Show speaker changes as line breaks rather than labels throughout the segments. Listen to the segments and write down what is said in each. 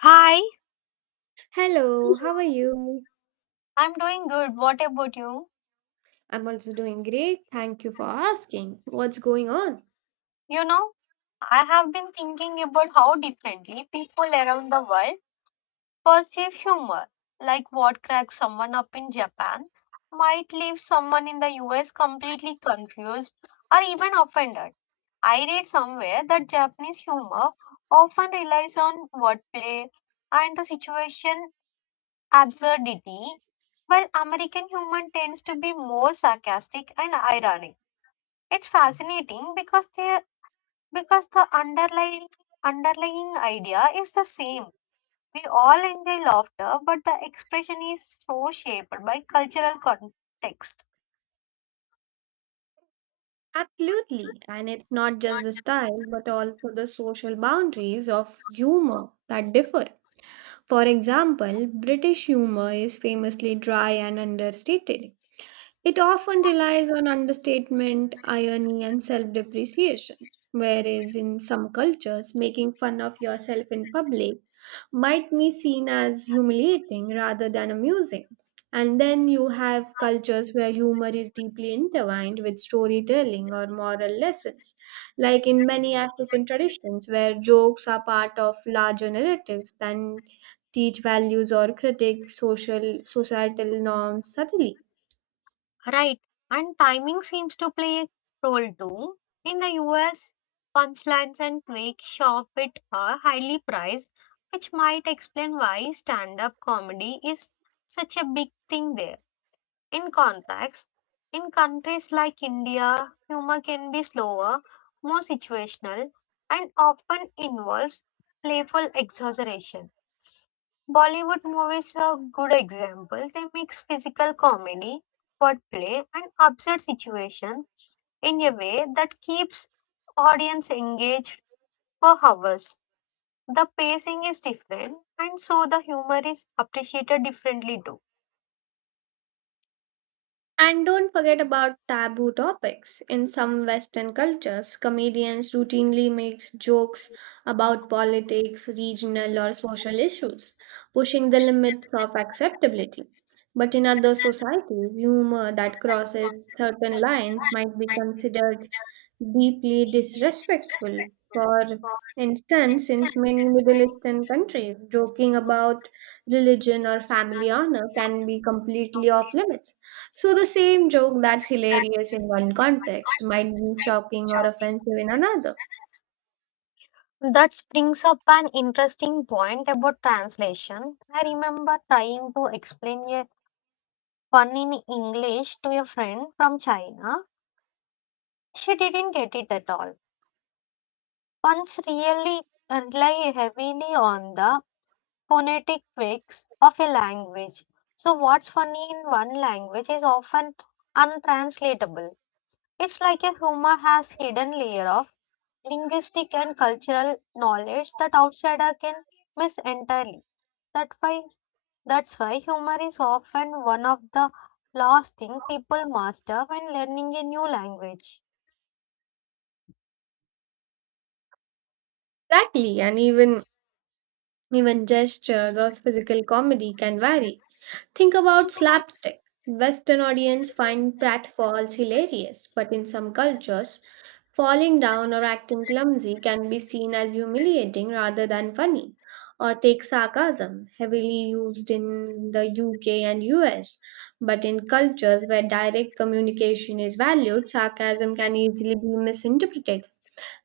Hi,
Hello, how are you?
I'm doing good. What about you?
I'm also doing great. Thank you for asking. What's going on?
You know, I have been thinking about how differently people around the world perceive humor. Like what cracks someone up in Japan might leave someone in the US completely confused or even offended. I read somewhere that Japanese humor often relies on wordplay and the situation absurdity, while American humor tends to be more sarcastic and ironic. It's fascinating because the underlying idea is the same. We all enjoy laughter, but the expression is so shaped by cultural context.
Absolutely. And it's not just the style, but also the social boundaries of humor that differ. For example, British humor is famously dry and understated. It often relies on understatement, irony, and self depreciation. Whereas in some cultures, making fun of yourself in public might be seen as humiliating rather than amusing. And then you have cultures where humor is deeply intertwined with storytelling or moral lessons, like in many African traditions where jokes are part of larger narratives that teach values or critique social societal norms subtly.
Right. And timing seems to play a role too. In the US, punchlines and quick shock bit are highly priced, which might explain why stand-up comedy is such a big thing there. In contrast, in countries like India, humor can be slower, more situational, and often involves playful exaggeration. Bollywood movies are good examples. They mix physical comedy, wordplay, and absurd situations in a way that keeps audience engaged for hours. The pacing is different, and so the humor is appreciated differently too.
And don't forget about taboo topics. In some Western cultures, comedians routinely make jokes about politics, regional or social issues, pushing the limits of acceptability. But in other societies, humor that crosses certain lines might be considered deeply disrespectful. For instance, since many Middle Eastern countries, joking about religion or family honor can be completely off limits. So the same joke that's hilarious in one context might be shocking or offensive in another.
That brings up an interesting point about translation. I remember trying to explain a pun in English to a friend from China. She didn't get it at all. Puns really rely heavily on the phonetic tweaks of a language. So, what's funny in one language is often untranslatable. It's like a humor has hidden layer of linguistic and cultural knowledge that outsider can miss entirely that why That's why humor is often one of the last thing people master when learning a new language.
Exactly, and even gestures or physical comedy can vary. Think about slapstick. Western audience find pratfalls hilarious, but in some cultures, falling down or acting clumsy can be seen as humiliating rather than funny. Or take sarcasm, heavily used in the UK and US. But in cultures where direct communication is valued, sarcasm can easily be misinterpreted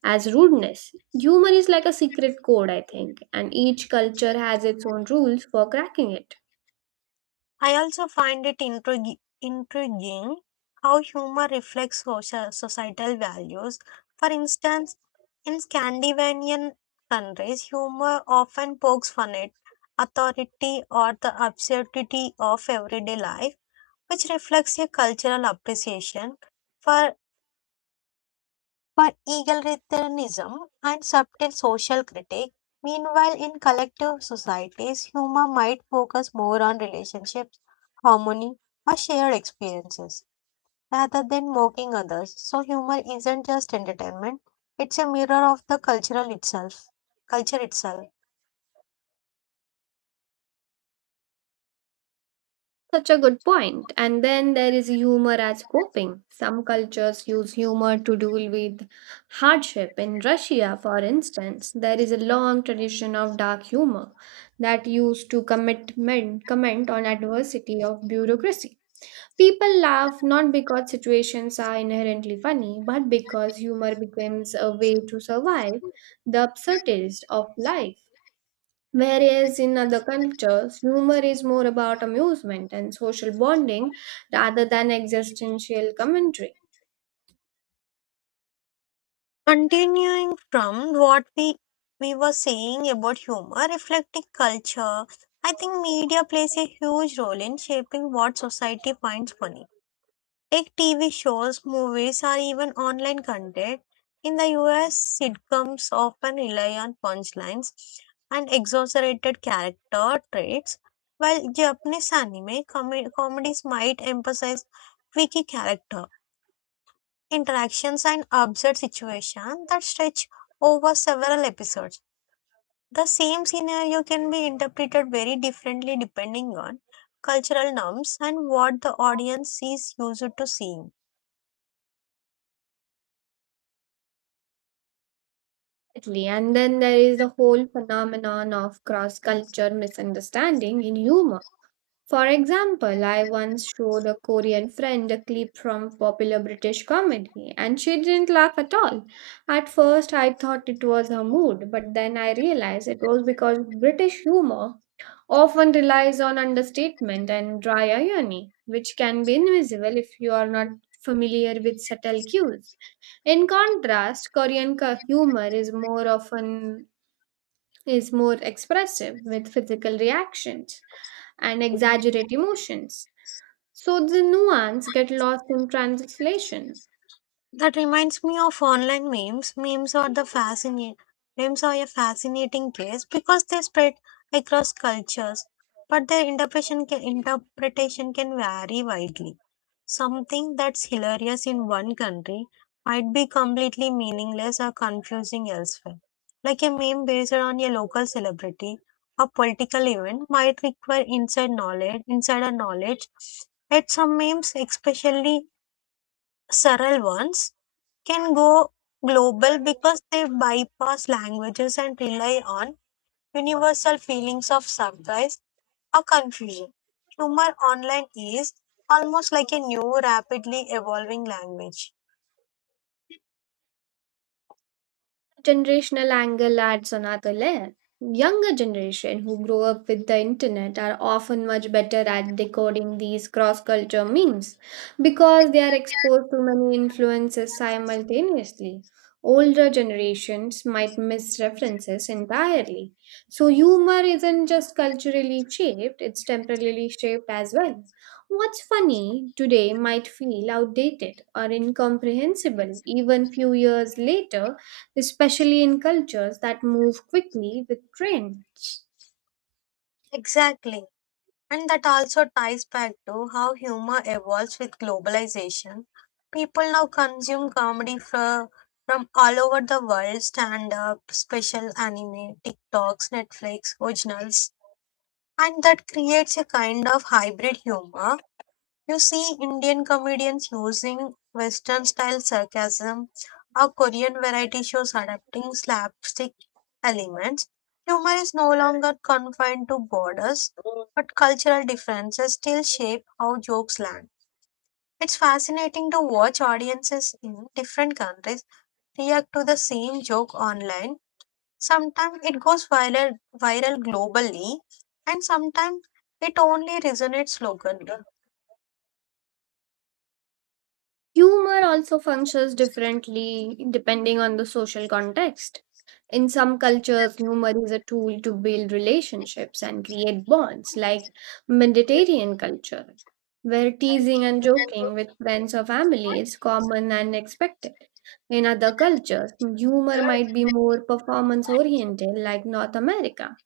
as rudeness. Humor is like a secret code, I think, and each culture has its own rules for cracking it.
I also find it intriguing how humor reflects social, societal values. For instance, in Scandinavian countries, humor often pokes fun at authority or the absurdity of everyday life, which reflects a cultural appreciation for But egalitarianism and subtle social critique, meanwhile, in collective societies, humor might focus more on relationships, harmony, or shared experiences rather than mocking others. So, humor isn't just entertainment, it's a mirror of the cultural itself. Culture itself.
Such a good point. And then there is humor as coping. Some cultures use humor to deal with hardship. In Russia, for instance, there is a long tradition of dark humor that used to commit men, comment on adversity of bureaucracy. People laugh not because situations are inherently funny, but because humor becomes a way to survive the absurdities of life. Whereas in other cultures, humor is more about amusement and social bonding rather than existential commentary.
Continuing from what we were saying about humor reflecting culture, I think media plays a huge role in shaping what society finds funny. Take TV shows, movies, or even online content. In the US, sitcoms often rely on punchlines and exaggerated character traits, while Japanese anime comedies might emphasize witty character interactions and absurd situations that stretch over several episodes. The same scenario can be interpreted very differently depending on cultural norms and what the audience is used to seeing.
Exactly. And then there is the whole phenomenon of cross culture misunderstanding in humor. For example, I once showed a Korean friend a clip from popular British comedy and she didn't laugh at all. At first, I thought it was her mood, but then I realized it was because British humor often relies on understatement and dry irony, which can be invisible if you are not familiar with subtle cues. In contrast, humor is more often is more expressive with physical reactions and exaggerate emotions. So the nuance get lost in translation.
That reminds me of online memes. Memes are the fascinating Memes are a fascinating case because they spread across cultures, but their interpretation can vary widely. Something that's hilarious in one country might be completely meaningless or confusing elsewhere. Like a meme based on a local celebrity, a political event might require insider knowledge, at some memes, especially surreal ones can go global because they bypass languages and rely on universal feelings of surprise or confusion. Humor online is almost like a new, rapidly evolving language.
Generational angle adds another layer. Younger generation who grow up with the internet are often much better at decoding these cross-culture memes because they are exposed to many influences simultaneously. Older generations might miss references entirely. So humor isn't just culturally shaped, it's temporarily shaped as well. What's funny today might feel outdated or incomprehensible even few years later, especially in cultures that move quickly with trends.
Exactly. And that also ties back to how humor evolves with globalization. People now consume from all over the world stand up, special anime, TikToks, Netflix, originals. And that creates a kind of hybrid humor. You see Indian comedians using Western style sarcasm or Korean variety shows adapting slapstick elements. Humor is no longer confined to borders, but cultural differences still shape how jokes land. It's fascinating to watch audiences in different countries react to the same joke online. Sometimes it goes viral globally, and sometimes it only resonates locally.
Humor also functions differently depending on the social context. In some cultures, humor is a tool to build relationships and create bonds, like Mediterranean culture, where teasing and joking with friends or family is common and expected. In other cultures, humor might be more performance oriented, like North America,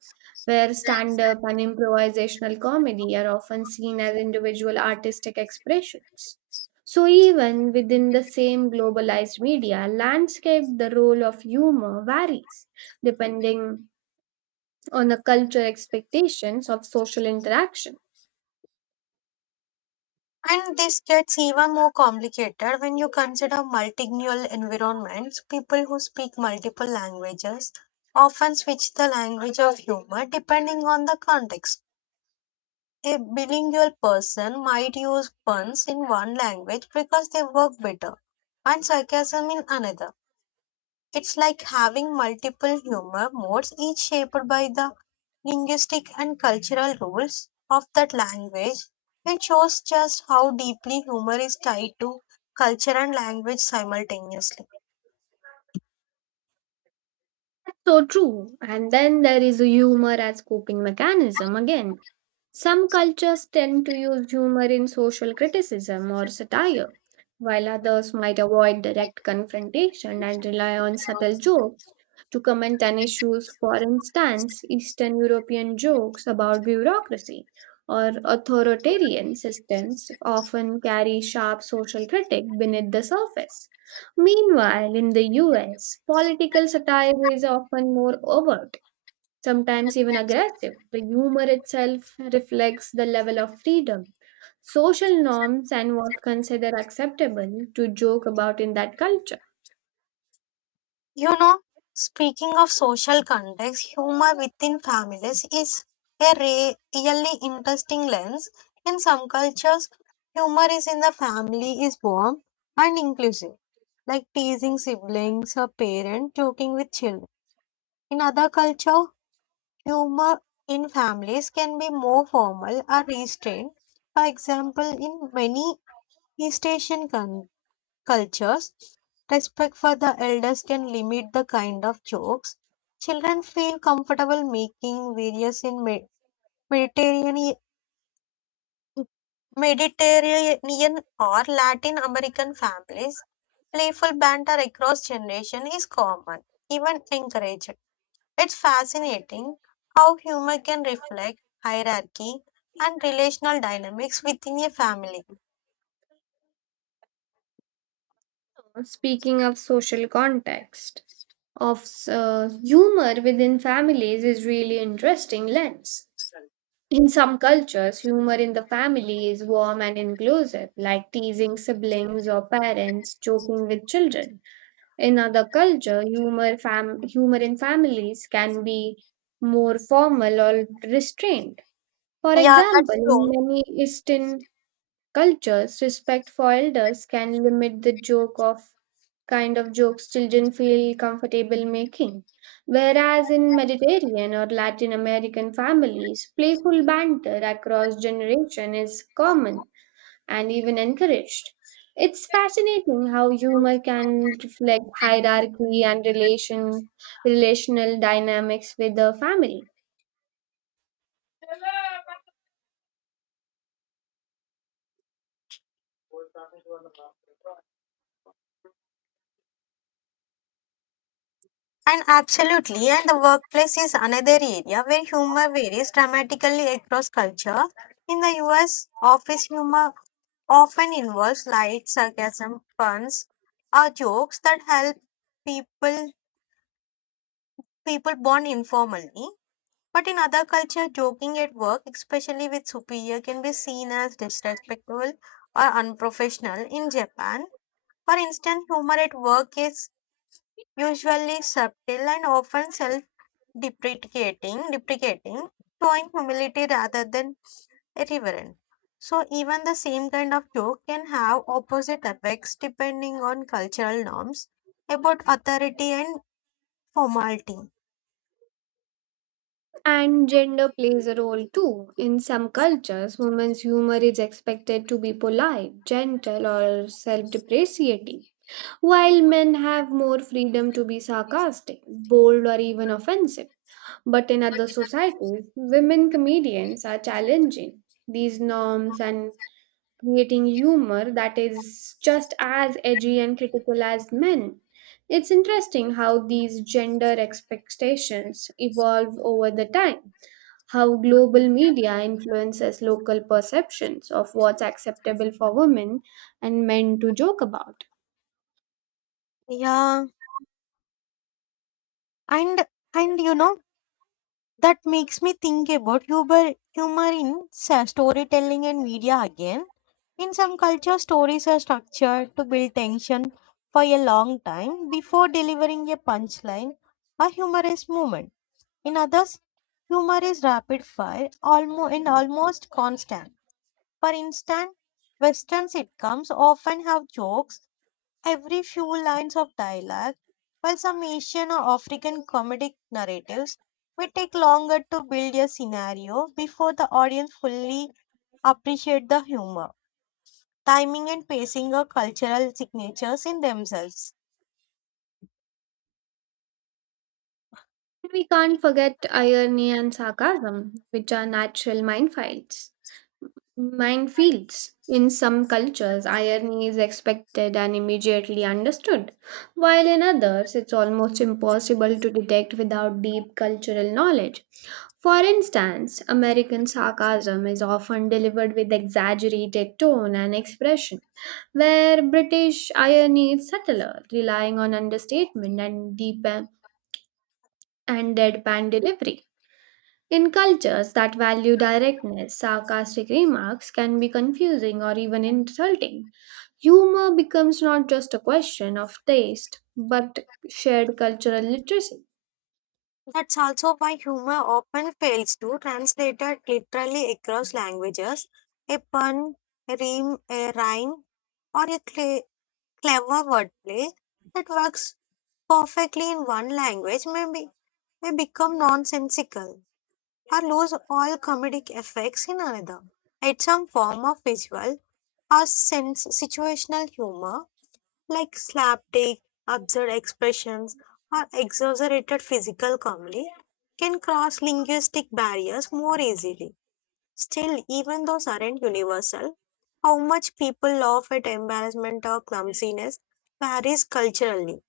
where stand up and improvisational comedy are often seen as individual artistic expressions. So, even within the same globalized media landscape, the role of humor varies depending on the cultural expectations of social interaction.
And this gets even more complicated when you consider multilingual environments. People who speak multiple languages often switch the language of humor depending on the context. A bilingual person might use puns in one language because they work better, and sarcasm in another. It's like having multiple humor modes, each shaped by the linguistic and cultural rules of that language. It shows just how deeply humor is tied to culture and language simultaneously.
So true. And then there is humor as coping mechanism again. Some cultures tend to use humor in social criticism or satire, while others might avoid direct confrontation and rely on subtle jokes to comment on issues. For instance, Eastern European jokes about bureaucracy or authoritarian systems often carry sharp social critique beneath the surface. Meanwhile, in the US, political satire is often more overt, sometimes even aggressive. The humor itself reflects the level of freedom, social norms, and what's considered acceptable to joke about in that culture.
You know, Speaking of social context, humor within families is a really interesting lens. In some cultures, humor is in the family is warm and inclusive, like teasing siblings or parents joking with children. In other culture, humor in families can be more formal or restrained. For example, in many East Asian cultures, respect for the elders can limit the kind of jokes. Children feel comfortable making various in Mediterranean, or Latin American families. Playful banter across generation is common, even encouraged. It's fascinating how humor can reflect hierarchy and relational dynamics within a family.
Speaking of social context, of humor within families is really interesting lens. In some cultures, humor in the family is warm and inclusive, like teasing siblings or parents, joking with children. In other culture, humor in families can be more formal or restrained. For
Yeah,
example,
that's
in
true.
many Eastern cultures, respect for elders can limit the joke of kind of jokes children feel comfortable making. Whereas in Mediterranean or Latin American families, playful banter across generation is common and even encouraged. It's fascinating how humor can reflect hierarchy and relational dynamics with the family.
And absolutely, and the workplace is another area where humor varies dramatically across culture. In the US, office humor often involves light sarcasm, puns, or jokes that help people people bond informally. But in other culture, joking at work, especially with superior, can be seen as disrespectful or unprofessional. In Japan, for instance, humor at work is usually subtle and often deprecating, showing humility rather than irreverent. So even the same kind of joke can have opposite effects depending on cultural norms about authority and formality.
And gender plays a role too. In some cultures, women's humor is expected to be polite, gentle, or self depreciating, while men have more freedom to be sarcastic, bold, or even offensive. But in other societies, women comedians are challenging these norms and creating humor that is just as edgy and critical as men. It's interesting how these gender expectations evolve over the time, how global media influences local perceptions of what's acceptable for women and men to joke about.
Yeah, and and you know that makes me think about humor in storytelling and media again. In some cultures, stories are structured to build tension for a long time before delivering a punchline or humorous moment. In others, humor is rapid fire almost and almost constant. For instance, Western sitcoms often have jokes every few lines of dialogue, while some Asian or African comedic narratives may take longer to build a scenario before the audience fully appreciate the humor. Timing and pacing are cultural signatures in themselves.
We can't forget irony and sarcasm, which are natural minefields. In some cultures, irony is expected and immediately understood, while in others, it's almost impossible to detect without deep cultural knowledge. For instance, American sarcasm is often delivered with exaggerated tone and expression, where British irony is subtler, relying on understatement and deadpan delivery. In cultures that value directness, sarcastic remarks can be confusing or even insulting. Humor becomes not just a question of taste, but shared cultural literacy.
That's also why humor often fails to translate it literally across languages. A pun, a rhyme, or a clever wordplay that works perfectly in one language may be they become nonsensical or lose all comedic effects in another. It's some form of visual or sense situational humor like slapstick, absurd expressions, or exaggerated physical comedy can cross linguistic barriers more easily. Still, even those aren't universal, how much people laugh at embarrassment or clumsiness varies culturally.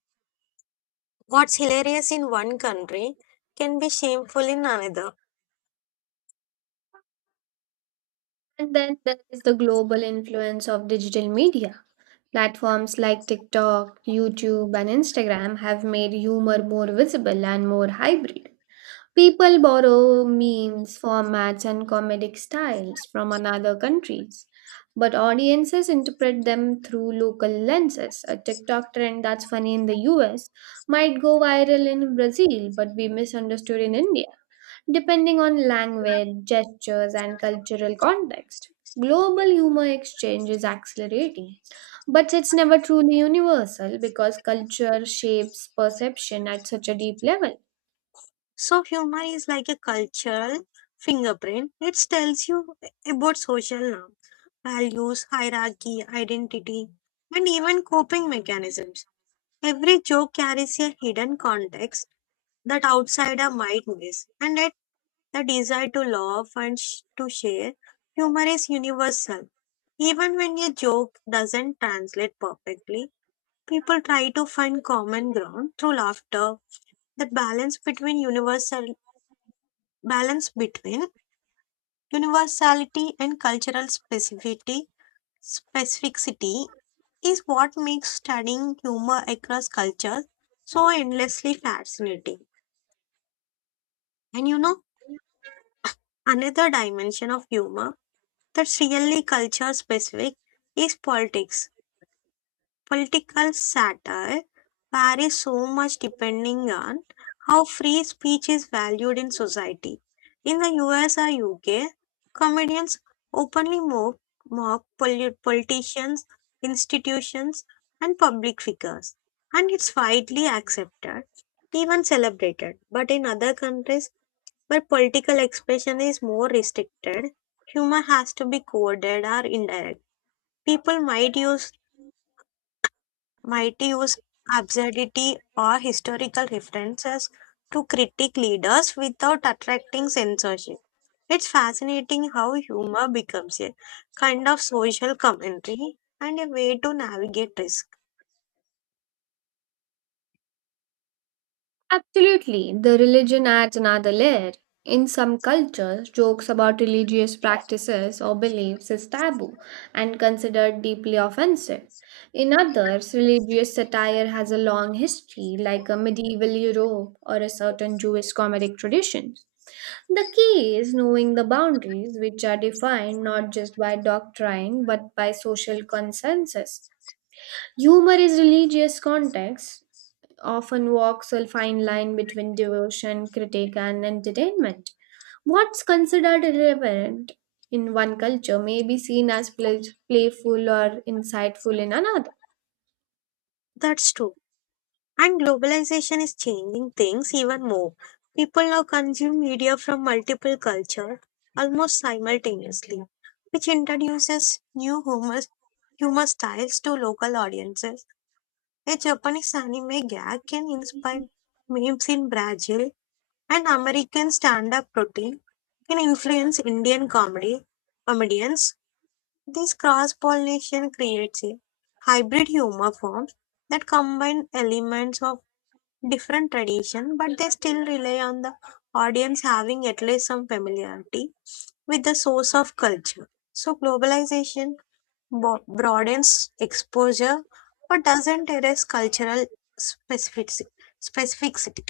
What's hilarious in one country can be shameful in another.
And then there is the global influence of digital media. Platforms like TikTok, YouTube, and Instagram have made humor more visible and more hybrid. People borrow memes, formats, and comedic styles from another countries, but audiences interpret them through local lenses. A TikTok trend that's funny in the US might go viral in Brazil but be misunderstood in India, depending on language, gestures, and cultural context. Global humor exchange is accelerating, but it's never truly universal because culture shapes perception at such a deep level.
So humor is like a cultural fingerprint. It tells you about social norms, values, hierarchy, identity, and even coping mechanisms. Every joke carries a hidden context that outsider might miss, and that the desire to laugh and to share humor is universal. Even when a joke doesn't translate perfectly, people try to find common ground through laughter. That balance between universality and cultural specificity specificity is what makes studying humor across cultures so endlessly fascinating. And you know, Another dimension of humor that's really culture specific is politics. Political satire varies so much depending on how free speech is valued in society. In the US or UK, comedians openly mock politicians, institutions, and public figures, and it's widely accepted, even celebrated. But in other countries where political expression is more restricted, humor has to be coded or indirect. People might use absurdity or historical references to critique leaders without attracting censorship. It's fascinating how humor becomes a kind of social commentary and a way to navigate risk.
Absolutely, the religion adds another layer. In some cultures, jokes about religious practices or beliefs is taboo and considered deeply offensive. In others, religious satire has a long history, like a medieval Europe or a certain Jewish comedic traditions. The key is knowing the boundaries, which are defined not just by doctrine but by social consensus. Humor is religious context often walks a fine line between devotion, critique, and entertainment. What's considered irreverent in one culture may be seen as playful or insightful in another.
That's true. And globalization is changing things even more. People now consume media from multiple cultures almost simultaneously, which introduces new humor styles to local audiences. A Japanese anime gag can inspire memes in Brazil, and American stand-up routine can influence Indian comedy comedians. This cross-pollination creates a hybrid humor form that combine elements of different tradition, but they still rely on the audience having at least some familiarity with the source of culture. So globalization broadens exposure but doesn't erase cultural specific specificity.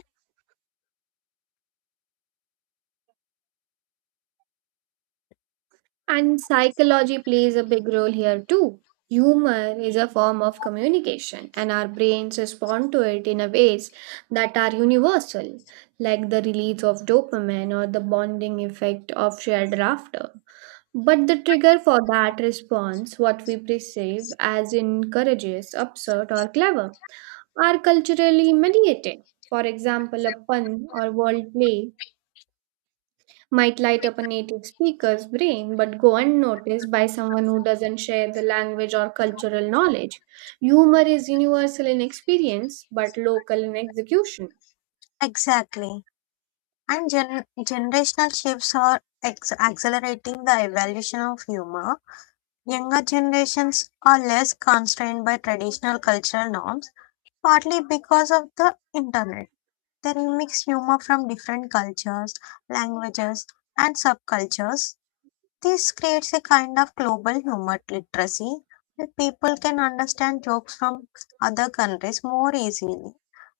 And psychology plays a big role here too. Humor is a form of communication, and our brains respond to it in a ways that are universal, like the release of dopamine or the bonding effect of shared laughter. But the trigger for that response, what we perceive as encourageous, absurd, or clever, are culturally mediated. For example, a pun or wordplay might light up a native speaker's brain but go unnoticed by someone who doesn't share the language or cultural knowledge. Humor is universal in experience but local in execution.
Exactly. And generational shifts are accelerating the evolution of humor. Younger generations are less constrained by traditional cultural norms, partly because of the internet. They remix humor from different cultures, languages, and subcultures. This creates a kind of global humor literacy where people can understand jokes from other countries more easily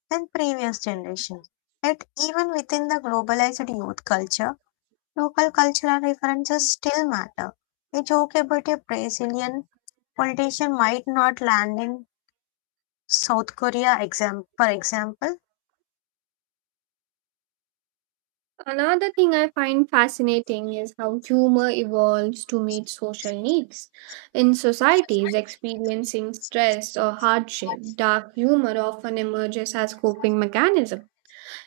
than previous generations. Yet, even within the globalized youth culture, local cultural references still matter. A joke about a Brazilian politician might not land in South Korea, for example.
Another thing I find fascinating is how humor evolves to meet social needs. In societies experiencing stress or hardship, dark humor often emerges as coping mechanism.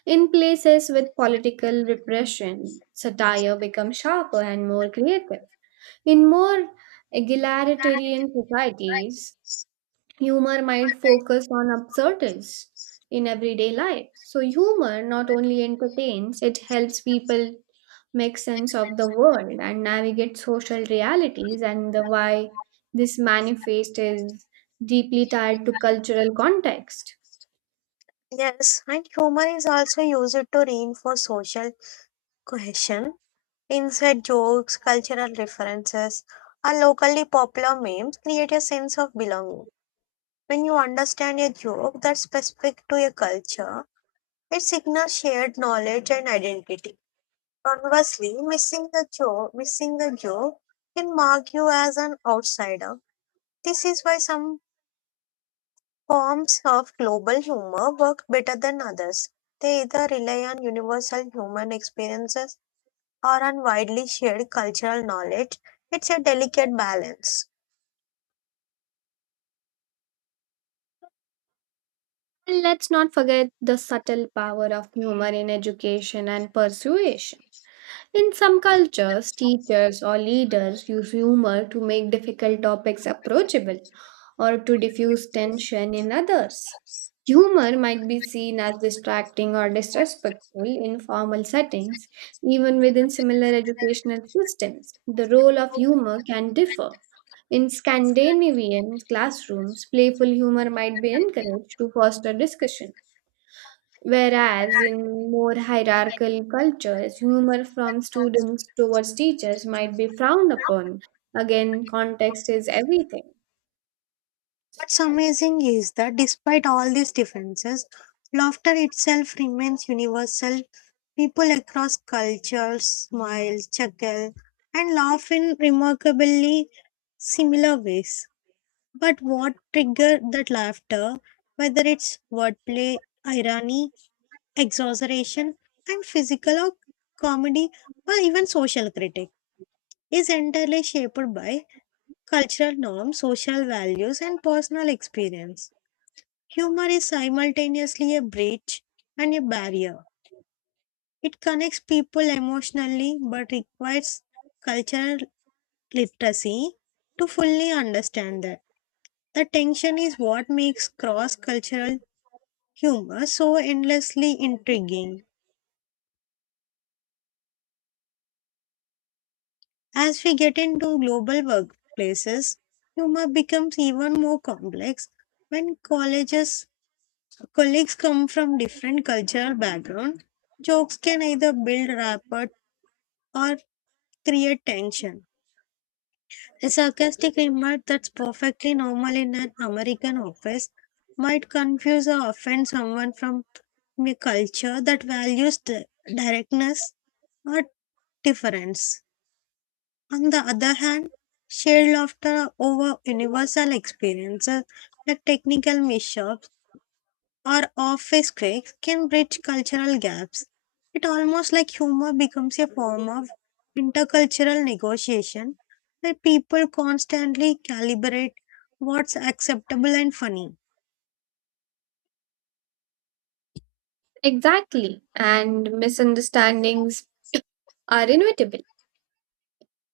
In places with political repression, satire becomes sharper and more creative. In more egalitarian societies, humor might focus on absurdities in everyday life. So, humor not only entertains, it helps people make sense of the world and navigate social realities, and the why this manifest is deeply tied to cultural context.
Yes, and humor is also used to reinforce social cohesion. Inside jokes, cultural references, and locally popular memes create a sense of belonging. When you understand a joke that's specific to a culture, it signals shared knowledge and identity. Conversely, missing the joke can mark you as an outsider. This is why some forms of global humor work better than others. They either rely on universal human experiences or on widely shared cultural knowledge, it's a delicate balance.
And let's not forget the subtle power of humor in education and persuasion. In some cultures, teachers or leaders use humor to make difficult topics approachable or to diffuse tension in others. Humor might be seen as distracting or disrespectful in formal settings, even within similar educational systems. The role of humor can differ. In Scandinavian classrooms, playful humor might be encouraged to foster discussion. Whereas in more hierarchical cultures, humor from students towards teachers might be frowned upon. Again, context is everything.
What's amazing is that despite all these differences, laughter itself remains universal. People across cultures smile, chuckle, and laugh in remarkably similar ways. But what triggered that laughter, whether it's wordplay, irony, exaggeration, and physical or comedy, or even social critique, is entirely shaped by cultural norms, social values, and personal experience. Humor is simultaneously a bridge and a barrier. It connects people emotionally but requires cultural literacy to fully understand that. The tension is what makes cross cultural humor so endlessly intriguing. As we get into global workplaces, humor becomes even more complex when colleges colleagues come from different cultural backgrounds. Jokes can either build rapport or create tension. A sarcastic remark that's perfectly normal in an American office might confuse or offend someone from a culture that values directness or difference. On the other hand, shared laughter over universal experiences like technical mishaps or office critics can bridge cultural gaps. It almost like humor becomes a form of intercultural negotiation where people constantly calibrate what's acceptable and funny.
Exactly. And misunderstandings are inevitable.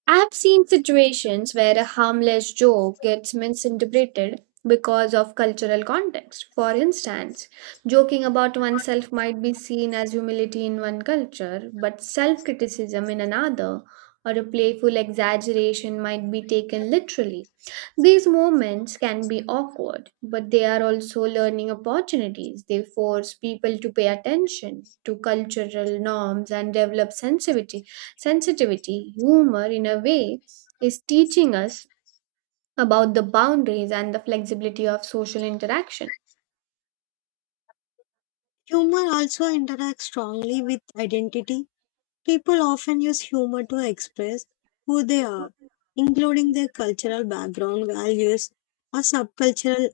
I've seen situations where a harmless joke gets misinterpreted because of cultural context. For instance, joking about oneself might be seen as humility in one culture, but self criticism in another, or a playful exaggeration might be taken literally. These moments can be awkward, but they are also learning opportunities. They force people to pay attention to cultural norms and develop sensitivity. Humor, in a way, is teaching us about the boundaries and the flexibility of social interaction.
Humor also interacts strongly with identity. People often use humor to express who they are, including their cultural background, values, or subcultural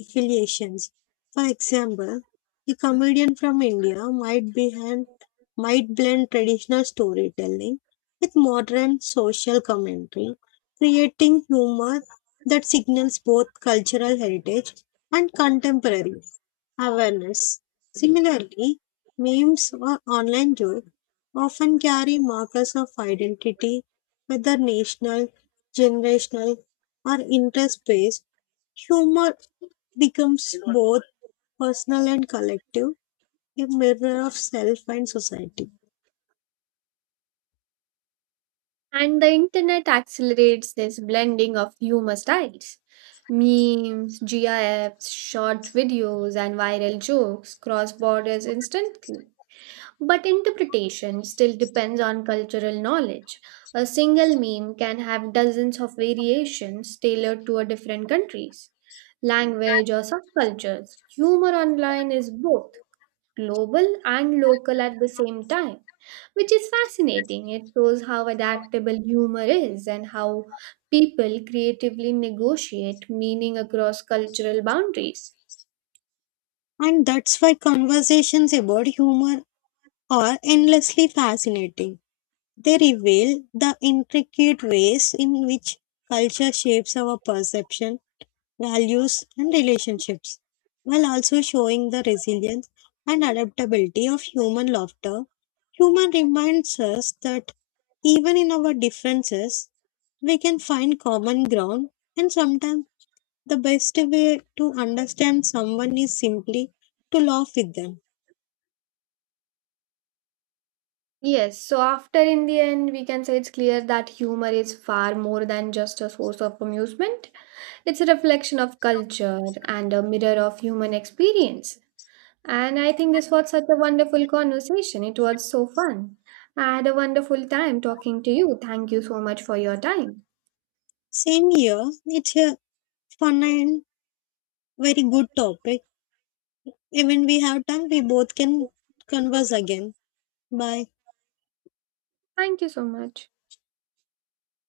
affiliations. For example, a comedian from India might blend traditional storytelling with modern social commentary, creating humor that signals both cultural heritage and contemporary awareness. Similarly, memes or online jokes often carry markers of identity, whether national, generational, or interest based humor becomes both personal and collective, a mirror of self and society.
And the internet accelerates this blending of humor styles. Memes, GIFs, short videos, and viral jokes cross borders instantly. But interpretation still depends on cultural knowledge. A single meme can have dozens of variations tailored to a different countries, language or subcultures. Humor online is both global and local at the same time, which is fascinating. It shows how adaptable humor is and how people creatively negotiate meaning across cultural boundaries.
And that's why conversations about humor are endlessly fascinating. They reveal the intricate ways in which culture shapes our perception, values, and relationships, while also showing the resilience and adaptability of human laughter. Humor reminds us that even in our differences, we can find common ground and sometimes the best way to understand someone is simply to laugh with them.
Yes, so after in the end, we can say it's clear that humor is far more than just a source of amusement. It's a reflection of culture and a mirror of human experience. And I think this was such a wonderful conversation. It was so fun. I had a wonderful time talking to you. Thank you so much for your time.
Same here, it's a fun and very good topic. Even we have time, we both can converse again. Bye.
Thank you so much.